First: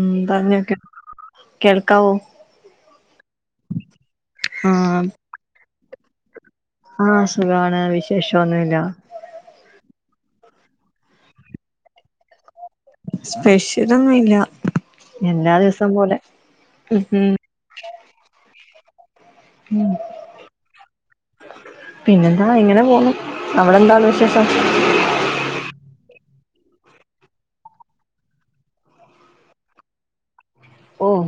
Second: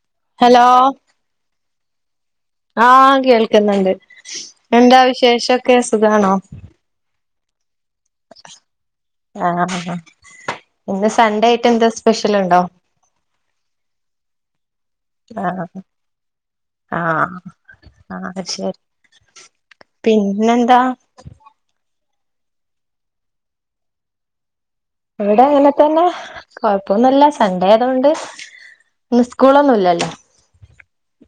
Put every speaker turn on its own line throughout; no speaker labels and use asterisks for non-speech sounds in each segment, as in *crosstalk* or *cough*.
ഉം
ഹലോ
പങ്ങെക്കെ കേൾക്കാവോ
ആഹ് കേൾക്ക്ന്ന്ണ്ട് എന്താ
ആഹ്
വിശേഷൊക്കെ സുഖാണോ
ആഹ് സുഖാണ് വിശേഷവൊന്നുവില്ല.
ആഹ് ഹാ ഹാ ഇന്ന് സൺഡേ ആയിട്ട് എന്ത്‌ സ്പെഷ്യലോണ്ടോ?
സ്പെഷ്യലൊന്നുവില്ല എല്ലാ
ആഹ്
ദിവസോം പോലെ ഉം ഉം
ആഹ് ആഹ് ശെരി
ഉം
പിന്നെന്താ
പിന്നെന്താ ഇങ്ങനെ പോണു അവടെന്താണ് വിശേഷം
ഇവിടെ അങ്ങനെ തന്നെ കൊഴപ്പൊന്നുല്ല സൺഡേ ആയതുകൊണ്ട്. ഇന്ന് സ്കൂളൊന്നുല്ലല്ലോ
ഓഹ്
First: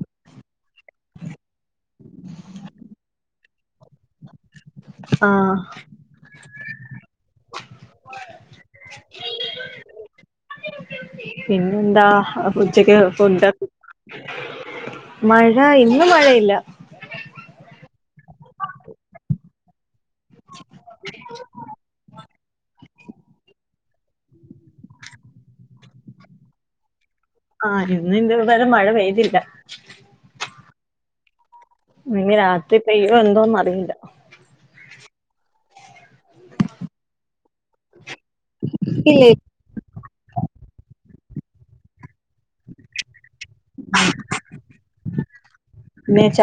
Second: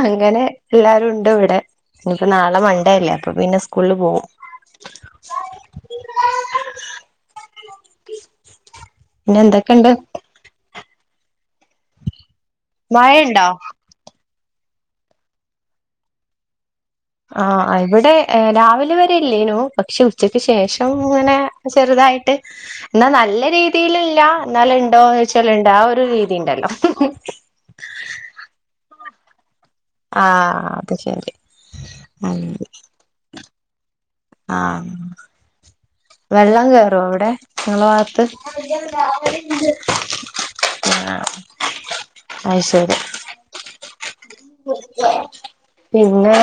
അങ്ങനെ എല്ലാരും ഉണ്ട് ഇവടെ ഇനിപ്പോ നാളെ മണ്ടേയല്ലേ അപ്പോ പിന്നെ സ്കൂളില് പോവും.
ആഹ്
പിന്നെ എന്തൊക്കെണ്ട്
പിന്നെ എന്താ ഉച്ചക്ക് ഫുഡ
മഴയുണ്ടോ
മഴ ഇന്നും മഴയില്ല
ആ ഇവിടെ രാവിലെ വരെ ഇല്ലേനു പക്ഷെ ഉച്ചയ്ക്ക് ശേഷം ഇങ്ങനെ ചെറുതായിട്ട് എന്നാ നല്ല രീതിൽ ഇല്ല എന്നാല് ഇണ്ടോന്ന് ചോയിച്ചാൽ ഇണ്ടോ ആ ഒരു രീതിണ്ടല്ലോ
ആഹ് ഇന്ന് എന്തായാലും മഴ പെയ്തില്ല
ആഹ അപ്പെ ശരി
ഇന്ന് രാത്രി പെയ്യൊന്ന് എന്തോന്നു അറിയില്ല.
ആഹ വെള്ളം കേറു അവിടെ നിങ്ങള ഭാഗത്ത്
ഇല്ലേ
ആ അഹ് ശരി പിന്നെ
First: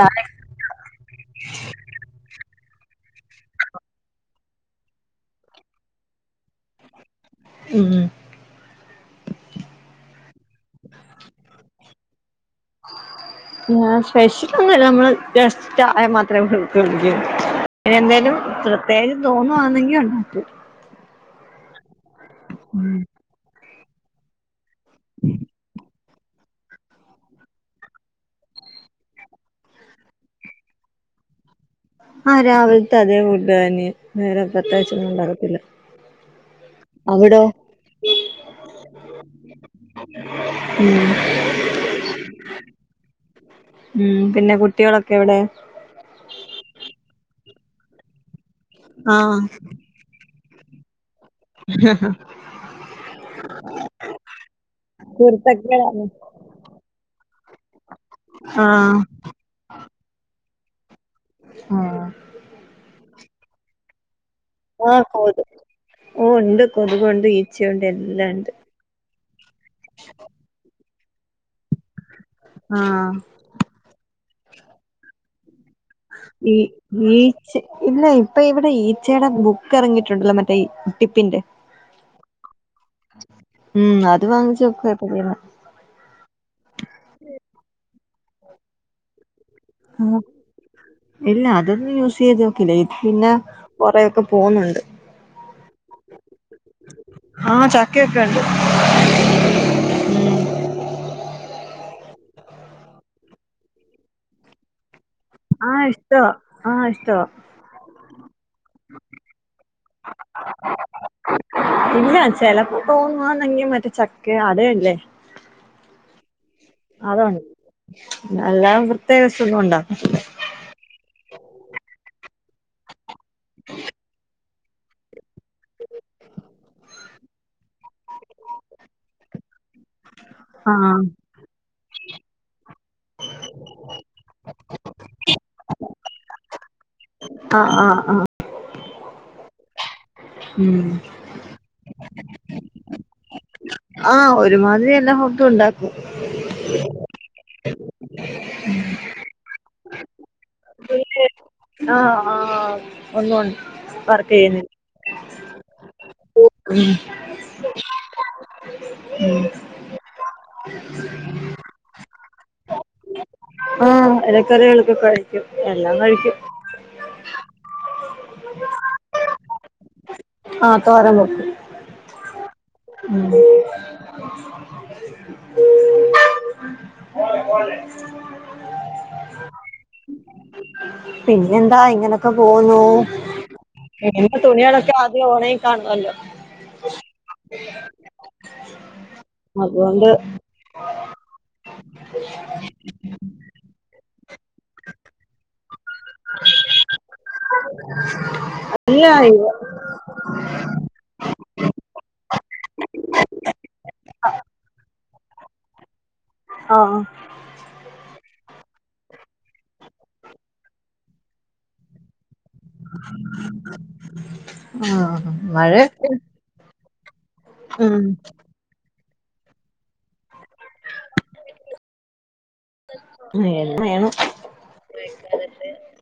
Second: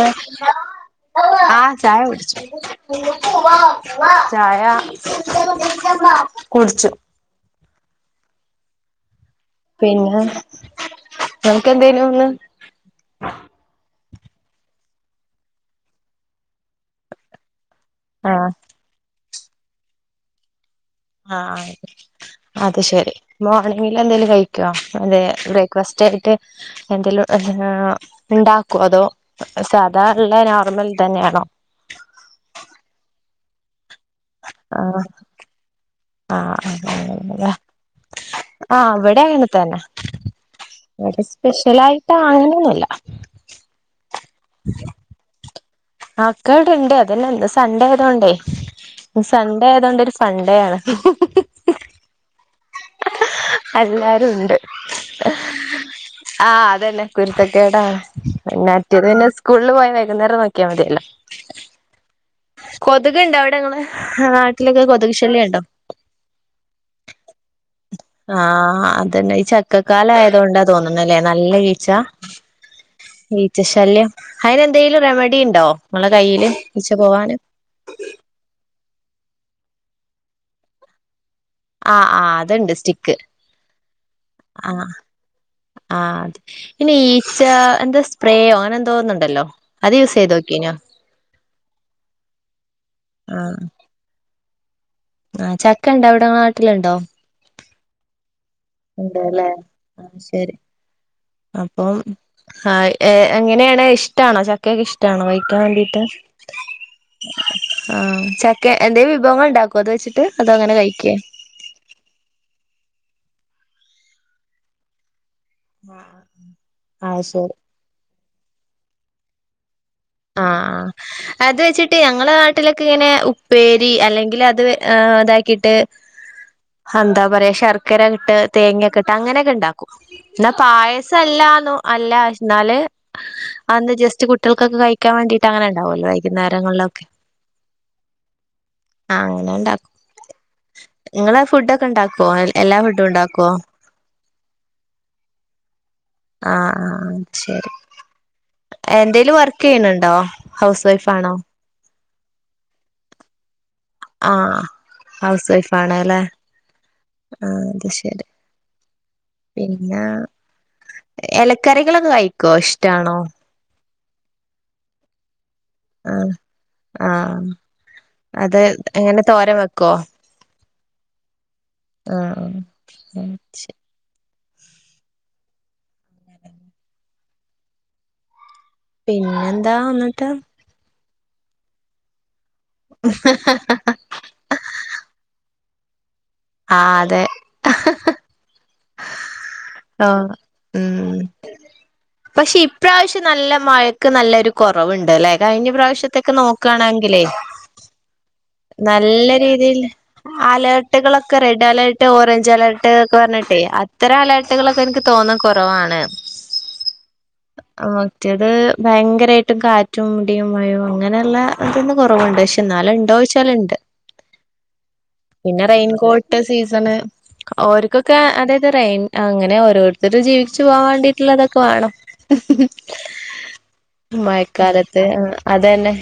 ആഹ ചായ കുടിച് ചായ കുടിച്ചു
*unintelligible*
പിന്നെ നമക്ക്ന്തേനുംന്ന് *inaudible*
സ്പെഷ്യൽ ഒന്നുല്ല നമ്മള് ജസ്റ്റ് ചായ മാത്രേ കുടിക്കെള്ളു എന്തേനു
ആഹ്
പ്രത്യേകിച്ച് തോന്നുവാണങ്കി ഉണ്ടാക്കും
ആ അ ആയിക്കോട്ടെ അത് ശെരി മോർണിങ്ങിൽ എന്തേലും കഴിക്കോ അതെ ബ്രേക്ക്ഫാസ്റ്റ് ആയിട്ട്? എന്തേലും ആഹ് ഇണ്ടാക്കോ അതോ സാധാ ഇള്ള നോർമൽ തന്നെയാണോ?
ആഹ് രാവിലത്തെ അതേ ഫുഡ്തന്നെയാ വേറെ പ്രത്യേകിച്ചൊന്നും ഒണ്ടക്കത്തില്ല.
ആഹ *unintelligible* ആ വിടെ അങ്ങനെ തന്നെ
ഉം
ഇവിടെ സ്പെഷ്യലായിട്ട് അങ്ങനൊന്നുല്ല
ഉം പിന്നെ കുട്ടികളൊക്കെ എവിടെ?
ആക്കടെ ഇണ്ട് അതന്ന സൺഡേ ആയതോണ്ടേ
ആഹ്
സൺഡേ ആയതോണ്ട് ഒരു സൺണ്ടേ ആണ്
*unintelligible*
എല്ലാരും ഉണ്ട്
കുരുത്തക്കേടാണ്
ആ അതന്നെ കുരുത്തക്കേടാണ് പിന്നെ
ആഹ്
മറ്റേത് പിന്നെ സ്കൂളിൽ പോയാ വൈകുന്നേരം നോക്കിയാൽ മതിയല്ലോ
ആഹ്
ഇതൊക്കെ ഇണ്ട അവിടെങ്ങള് ആഹ്
ആഹ് കൊത് ഓഹ് ഉണ്ട് കൊതുകുണ്ട് ഈച്ചണ്ട് എല്ലാം ഉണ്ട്
ആഹ് അതന്നെ ഈ ചക്കക്കാലയത് കൊണ്ടാ തോന്നല്ലേ നല്ല ഈച്ച
ആഹ്
ഈച്ച ശല്യം അതിന് എന്തെങ്കിലും റെമഡി ഇണ്ടോ ഇങ്ങളെ കയ്യില്
ഈ
ഈച്ച പോവാന്
ഈച്ച ഇല്ല ഇപ്പൊ ഇവിടെ ഈച്ചയുടെ ബുക്ക് ഇറങ്ങിയിട്ടുണ്ടല്ലോ മറ്റേ ഉട്ടിപ്പിന്റെ
ആഹ് ആഹ് അതുണ്ട് സ്റ്റിക്ക്
ഉം അത് വാങ്ങിച്ച്
ആഹ്
വെക്കുവാ ഇപ്പൊ ചെയ്യുന്നെ
ആ അതെ പിന്നെ ഈച്ച എന്താ സ്പ്രേയോ അങ്ങനെ എന്തോന്നുണ്ടല്ലോ അത് യൂസ്
ആ
ചെയ്ത് നോക്കീനോ
ഇല്ല അതൊന്നും യൂസ് ചെയ്ത് നോക്കില്ലേ പിന്നെ
ആഹ്
കുറെക്കെ പോന്നുണ്ട്
ആഹ് ചക്കണ്ടോ അവിടെ നാട്ടിലുണ്ടോ
ആഹ് ചക്കയൊക്കെണ്ട്
ഉണ്ടല്ലേ ആഹ് ശരി അപ്പം ആ എങ്ങനെയാണ് ഇഷ്ടണോ ചക്ക ക്കക്കെ ഇഷ്ടാണോ കഴിക്കാൻ
ആഹ്
വേണ്ടിട്ട്
ഇഷ്ടവാ ആഹ് ഇഷ്ടവാ
ആഹ് ചക്ക എന്തേ വിഭവങ്ങൾ ഉണ്ടാക്കോ അത് വെച്ചിട്ട് അതോ അങ്ങനെ കഴിക്കേ
ഇല്ല ചിലപ്പോ തോന്നുവാങ്കി മറ്റേ ചക്ക അതല്ലേ
ആഹ് ശരി
നല്ലാ പ്രത്യേക സുഖണ്ടോ
ആഹ് അത് വെച്ചിട്ട് ഞങ്ങളെ നാട്ടിലൊക്കെ ഇങ്ങനെ ഉപ്പേരി അല്ലെങ്കിൽ അത് ആ അതാക്കിട്ട് ഹന്താ പറയാ ശർക്കരകേട്ട് തേങ്ങക്കിട്ട് അങ്ങനെയൊക്കെ ഉണ്ടാക്കും. എടാ
ആഹ്
പായസ്സലാന്നു അല്ല എന്നാല് അന്ന് ജസ്റ്റ് കുട്ടികൾക്കൊക്കെ കഴി കാൻവേണ്ടി അങ്ങനെ ഉണ്ടാവല്ലോ വൈകുന്നരങ്ങളൊക്കെ.
ആഹ് ആഹ് ആഹ്
ആഹ് അങ്ങനെ ഇണ്ടാക്കും
മ്
നിങ്ങള് ഫുഡൊക്കെ ഉണ്ടാക്കുവോ എല്ലാ ഫുഡും ഉണ്ടാക്കുവോ?
ആഹ് ഒരുമാതിരി എല്ലാ ഫുഡ്ഡും ഉണ്ടാക്കും.
ആഹ് ആഹ് ശരി. എന്തേലും വർക്ക് ചെയ്യണുണ്ടോ ഹൗസ് വൈഫ്
പിന്നെ
ആണോ?
ആഹ് ആഹ് ഒന്നുണ്ട്.
ആഹ് ഹൗസ് വൈഫ് ആണല്ലേ ആ അത് ശരി. പിന്നെ ഇലക്കറികളൊക്കെ കഴിക്കുവോ ഇഷ്ടാണോ?
ആഹ് ഇലക്കറികളൊക്കെ കഴിക്കും എല്ലാം
ആഹ്
കഴിക്കും
ആഹ് അത് എങ്ങനെ തോരൻ വെക്കുവോ?
ആഹ് തോരൻ വേക്കും
ആഹ്
ഉം
ആഹ് പിന്നെന്താന്നിട്ട്
പിനെന്താ ഇങ്ങനൊക്കെ പോന്നു. *unintelligible* തുണികളൊക്കെ ആദ്യം ഓണയിൽ കാണല്ലോ.
ആഹ് അതെ.
അതുകൊണ്ട്
ആഹ് മ് പക്ഷെ ഇപ്രാവശ്യം നല്ല മഴക്ക് നല്ലൊരു കുറവുണ്ട്ല്ലേ കഴിഞ്ഞ പ്രാവശ്യം ഷത്തെക്കെ നോക്കാണെങ്കിലേ
അല്ല
നല്ല
ഇത്
രീതിൽ. അലർട്ടുകളൊക്കെ റെഡ് അലേർട്ട് ഓറഞ്ച് അലേർട്ട് ഒക്കെ പറഞ്ഞിട്ടെ അത്ര അലേർട്ട് അലേർട്ട്ളൊക്കെ എനിക്ക് തോന്ന കുറവാണ്.
ആഹ്
*unintelligible* അഹ് മറ്റേത് ഭയങ്കരമായിട്ടും കാറ്റും ഇടിയും മഴയും അങ്ങനെയുള്ള ഇതൊന്ന് കുറവുണ്ട്. ന്നാലും ഉണ്ടോ ചോയ്ച്ചാൽ ഉണ്ട്
ആ
പിന്നെ
മഴയൊക്കെ
റെയിൻകോട്ട്. ഇ സീസണ്
ഉം
ഓർക്കൊക്കെ അതായത് റെയിൻ. അങ്ങനെ ഓരോരുത്തരും ജീവിച്ച് പോവാൻ വേണ്ടിട്ടുള്ളതൊക്കെ വേണം.
*inaudible*
മഴക്കാലത്ത് അതന്നെ.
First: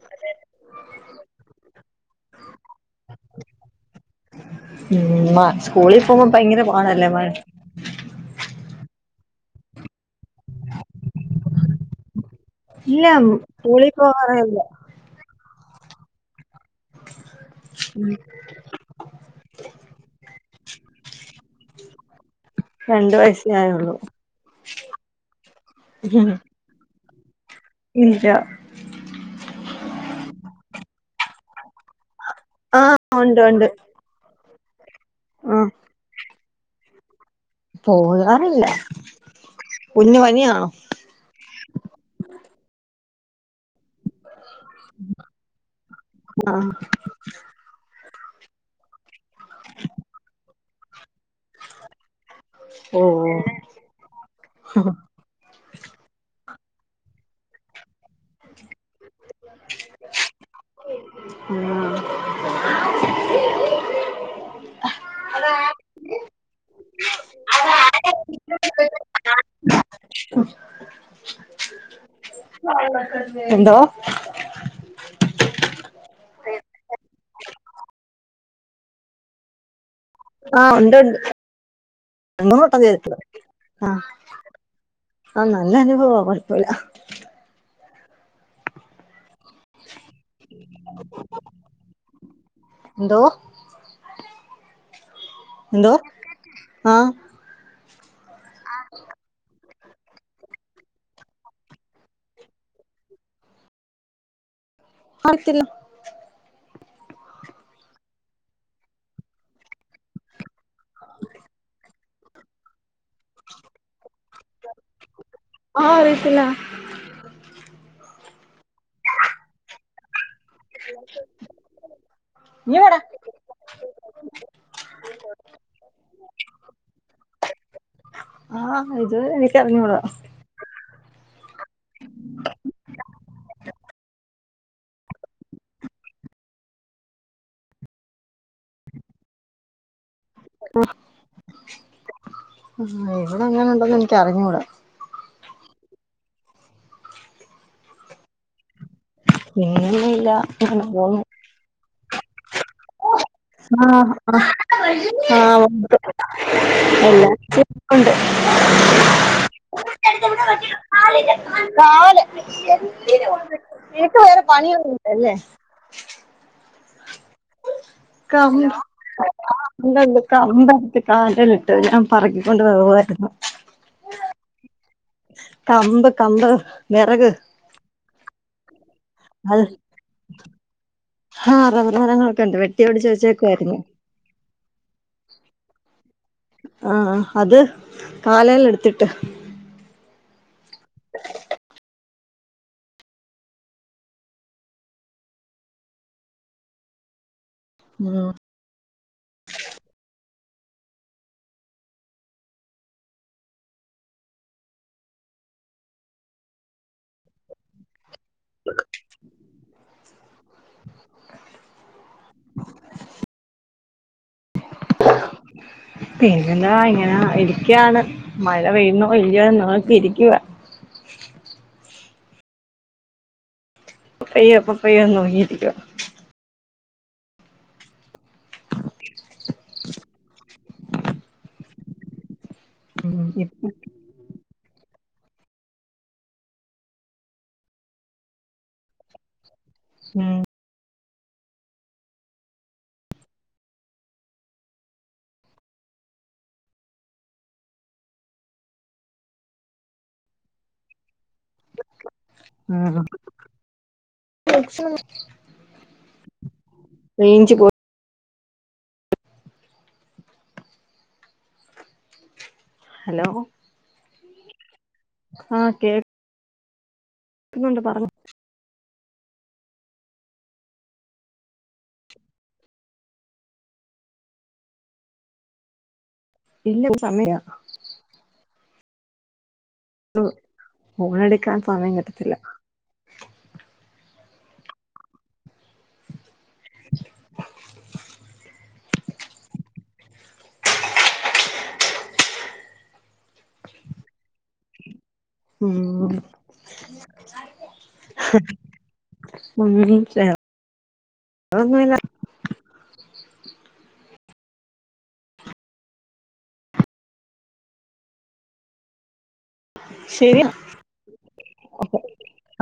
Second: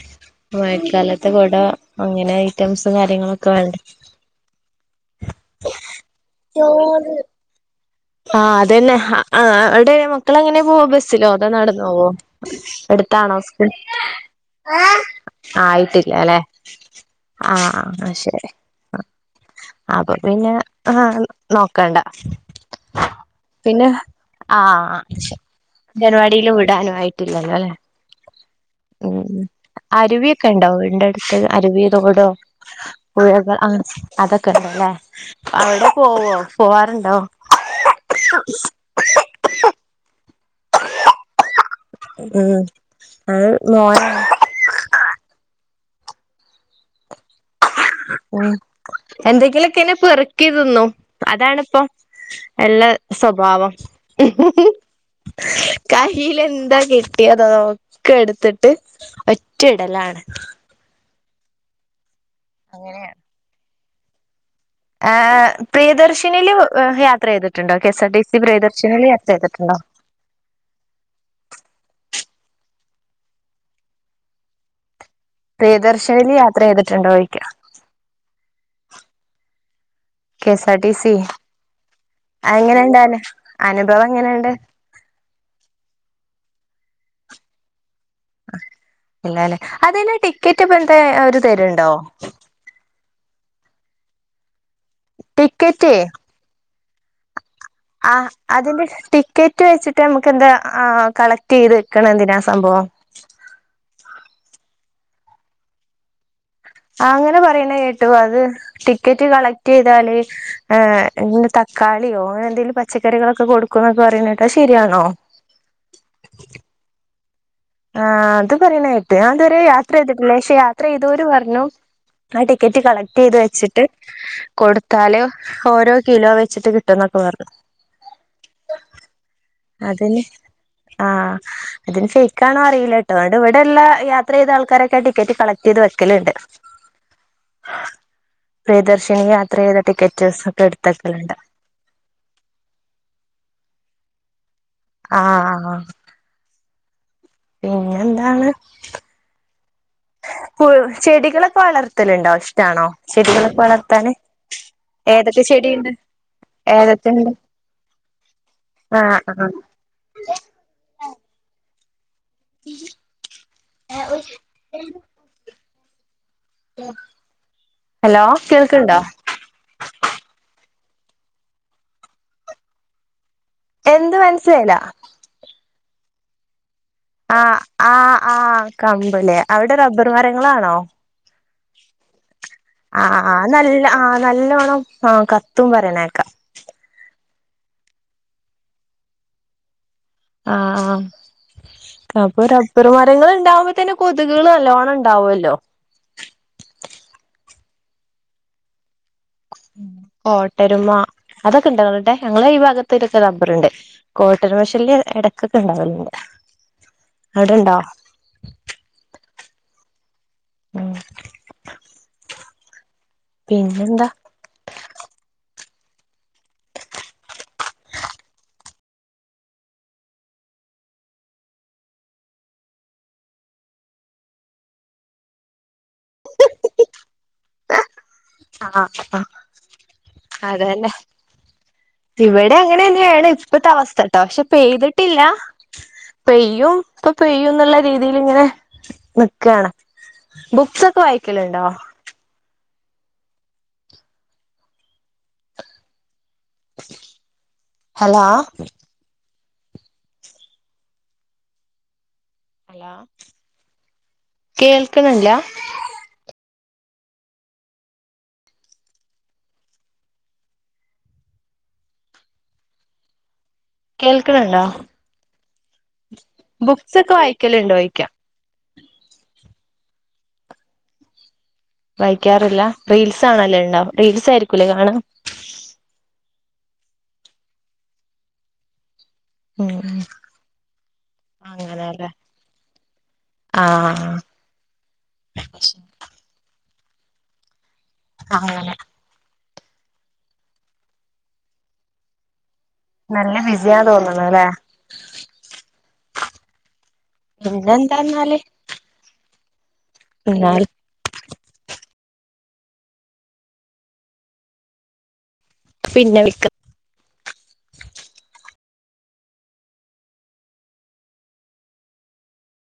മഴക്കാലത്ത് കുട അങ്ങനെ ഐറ്റംസും കാര്യങ്ങളൊക്കെ വേണ്ടെ.
സ്കൂളിൽ പോവാൻ ഭയങ്കര പാടല്ലേ
ചോറ് ആഹ് അതന്നെ അവിടെ മക്കൾ ഏങ്ങനെയാ പോവ ബസ്സിലോ അതാ നടന്നോ?
ഇല്ല
എടുത്താണോ സ്കൂൾ
സ്കൂളിൽ പോകാറില്ല
ആയിട്ടില്ലലെ. ആഹ് ശരി. അപ്പോ പിന്നെ ആ നോക്കണ്ട.
രണ്ട് വയസ്.
പിന്നെ ആഹ് ജനവാടിൽ വിടാനും ആയിട്ടില്ലല്ലോല്ലെ.
ഇല്ല.
ഉം അരുവിയൊക്കെ ഉണ്ടാ വീടിന്റെ അടുത്ത് അരുവിയോ തോടോ.
ആ ഉണ്ട്
പുഴകൾ
ഉണ്ട്
അതൊക്കെ ഉണ്ടല്ലേ
ആ
അവിടെ പോവോ പോവാറുണ്ടോ?
പോകാറില്ല കുഞ്ഞു പനിയാണോ?
ഉം മോനാ
ആ
ഉം എന്തെങ്കിലൊക്കെ ഇനെ പെറുക്കി തിന്നും അതാണിപ്പൊ. എല്ലാ
ഓ
സ്വഭാവം. കയ്യിൽ എന്താ കിട്ടിയത് അതൊക്കെ എട്ത്തിട്ട് ഒറ്റ ഇടലാണ്
ഉം *unintelligible*
അങ്ങനെയാണ് ഹ പ്രിയദർശിനീല് യാത്ര ചെയ്തിട്ടുണ്ടോ K S R T C പ്രിയദർശിനീല് യാത്ര ചെയ്തിട്ടുണ്ടോ
എന്തോ
പ്രിയദർശിനീൽ യാത്ര ചെയ്തിട്ടുണ്ടോ ചോയിക്കാ കെ എസ്
ആഹ
ആർ
ഉ *unintelligible*
ടി
ണ്ട്
സി
ഉണ്ട്
അതെങ്ങനെണ്ട് അന അനുഭവം എങ്ങനെണ്ട്
ആഹ നല്ല അനുഭവ കൊഴപ്പല്ല
ഇല്ലല്ലേ അതിന്ന് ടിക്കറ്റ് ഇപ്പ എന്താ ഒരു തരുണ്ടോ
എന്തോ എന്തോ
ടിക്കറ്റ്
ആഹ
ആ അതിന്റെ ടിക്കറ്റ് വെച്ചിട്ട് നമുക്ക് എന്താ ആ കളക്ട് ചെയ്ത് വെക്ക്ണ എന്തിനാ സംഭവം
അറിയത്തില്ല
ആ അങ്ങനെ പറയ്ണെ കേട്ടു അത് ടിക്കറ്റ് കളക്ട് ചെയ്താല് ഏ എന്താ തക്കാളിയോ അങ്ങനെ എന്തെങ്കിലും പച്ചക്കറികളൊക്കെ കൊടുക്കും എന്നൊക്കെ പറിയ്ണെ കേട്ട് അഹ് ശരിയാണോ
ഓ അറിയത്തില്ല
ആഹ അത് പറയ്ണേട്ട് ഞാൻ ഇതുവരെ യാത്ര ചെയ്തിട്ടില്ല യാത്ര ചെയ്തോര് പറഞ്ഞു ആ
ഇഞ്ഞ്
ടിക്കറ്റ്
പറ
കളക്ട് ചെയ്ത് വെച്ചിട്ട് കൊടുത്താല് ഓരോ കിലോ വെച്ചിട്ട് കിട്ടുംന്നൊക്കെ പറഞ്ഞു
ആഹ് ഇത് എനിക്കറിഞ്ഞൂടാ
ആഹ അതിന് ണോ അറീല്ലട്ടോ ഇവിടെ എല്ലാ യാത്ര ചെയ്ത ആൾക്കാരൊക്കെ ടിക്കറ്റ് കളക്ട് ചെയ്ത് വെക്കൽണ്ട് പ്രിയദർശിനി യാത്ര ചെയത ടിക്കെറ്റ്സ് ഒക്കെ എട്ത്തക്കൽണ്ട്
ആ ഇവിടെ അങ്ങനെ ഉണ്ടന്ന് എനിക്കറിഞ്ഞൂട
ആഹ ആ ആ പിന്നെ എന്താണ്
പിന്നൊന്നുല്ല അങ്ങനെ പോന്നു
ചെടികളൊക്കെ വളർത്തലുണ്ടോ ഇഷ്ടാണോ ചെടികളൊക്കെ വളർത്താന്
ആ
ഏതൊക്കെ
ആ
ചെടിയുണ്ട്
ഒണ്ട്
ഏതൊക്കെയുണ്ട്
എല്ലാരുണ്ട്.
*unintelligible*
കാല് നിനക്ക് വേറെ പണിയൊന്നുല്ലല്ലേ? *unintelligible*
ഹലോ
ആ
കേൾക്ക്ണ്ടോ
ഒണ്ട് ഒണ്ട് കമ്പ് എടുത്തു കാലേൽ ഇട്ട് ഞാൻ പറക്കിക്കൊണ്ട് പോവായിരുന്നു.
എന്ത് മനസ്സിലായില്ല?
കമ്പ് കമ്പ്. വെറക്
ആ ആ ആ കമ്പല്ലേ
അത്
അവിടെ റബ്ബർ മരങ്ങളാണോ?
ആ റബ്ബർ മരങ്ങളൊക്കെ ഉണ്ട്
ആ
വെട്ടിയൊടിച്ച് വെച്ചേക്കുവായിരുന്നു.
നല്ല ആ നല്ലോണം ആ കത്തും പറയ്ണേക്കാ.
ആഹ അത് കാലേൽ എടുത്തിട്ട്.
ആഹ ആഹ അപ്പൊ റബ്ബർ മരങ്ങൾ ഇണ്ടാവുമ്പോ തന്നെ കൊതുകുകളും നല്ലോണം ഇണ്ടാവുല്ലോ?
ഉ
കോട്ടെരുമ അതൊക്കെ ഇണ്ട്. നിങ്ങളേടെ ഞങ്ങളെ ഈ ഭാഗത്തോക്കെ റബ്ബർ ഇണ്ട്. കോട്ടെരുമ ശല്യം ഇടക്കൊക്കെ ഇണ്ടാവൽണ്ട് അവിടെണ്ടോ?
*unintelligible*
ഉം
*unintelligible*
പിന്നെന്താ? *unintelligible*
പിന്നെന്താ ഇങ്ങനെ ഇരിക്കാണ് മഴ പെയ്യുന്നോ ഇല്ലിയോ നോക്കി ഇരിക്കുവാ. ഇപ്പൊ പെയ്യോ ഇപ്പൊ പെയ്യോ നോക്കിയിരിക്കുവാ.
ആഹ ആ അതേലെ ഇവിടെ അങ്ങനെ
ഉം.
ഏണ് ഇപ്പത്തെ
ഇപ്പം
അവസ്ഥട്ടോ പക്ഷെ പെയ്തിട്ടില്ല. പെയ്യും ഇപ്പൊപെയ്യുന്നുള്ള രീതിൽ ഇങ്ങനെ നിക്കാണ്
ഉം
ബുക്സൊക്കെ വായിക്കലിണ്ടോ? ഹലോ? ഹലോ..
ആഹ്
കേൾക്ണില്ലാ?
റേഞ്ച് പോ- ഹലോ
കേൾക്കണണ്ടോ?
ആഹ് കേ
ബുക്സൊക്കെ വായിക്കലുണ്ടോയിക്കാ? വായിക്കാറില്ല. റീൽസ് ആണല്ലേ ഇണ്ടാവും റീൽസ് ആയിരിക്കൂല്ലേ കാണ
ഇല്ല സമയില്ല.
ഉം
ഫോണെടുക്ക സമയം
അങ്ങനെല്ലേ
കിട്ടത്തില്ല.
ആഹ്
*unintelligible*
ആഹ് അങ്ങനെ. നല്ല വിസിയാ തോന്നുണൂല്ലേ? പിന്നെന്താന്നാല്
ഉം
എന്നാൽ
*unintelligible*
പിന്നെ വിള്ക
ശരി.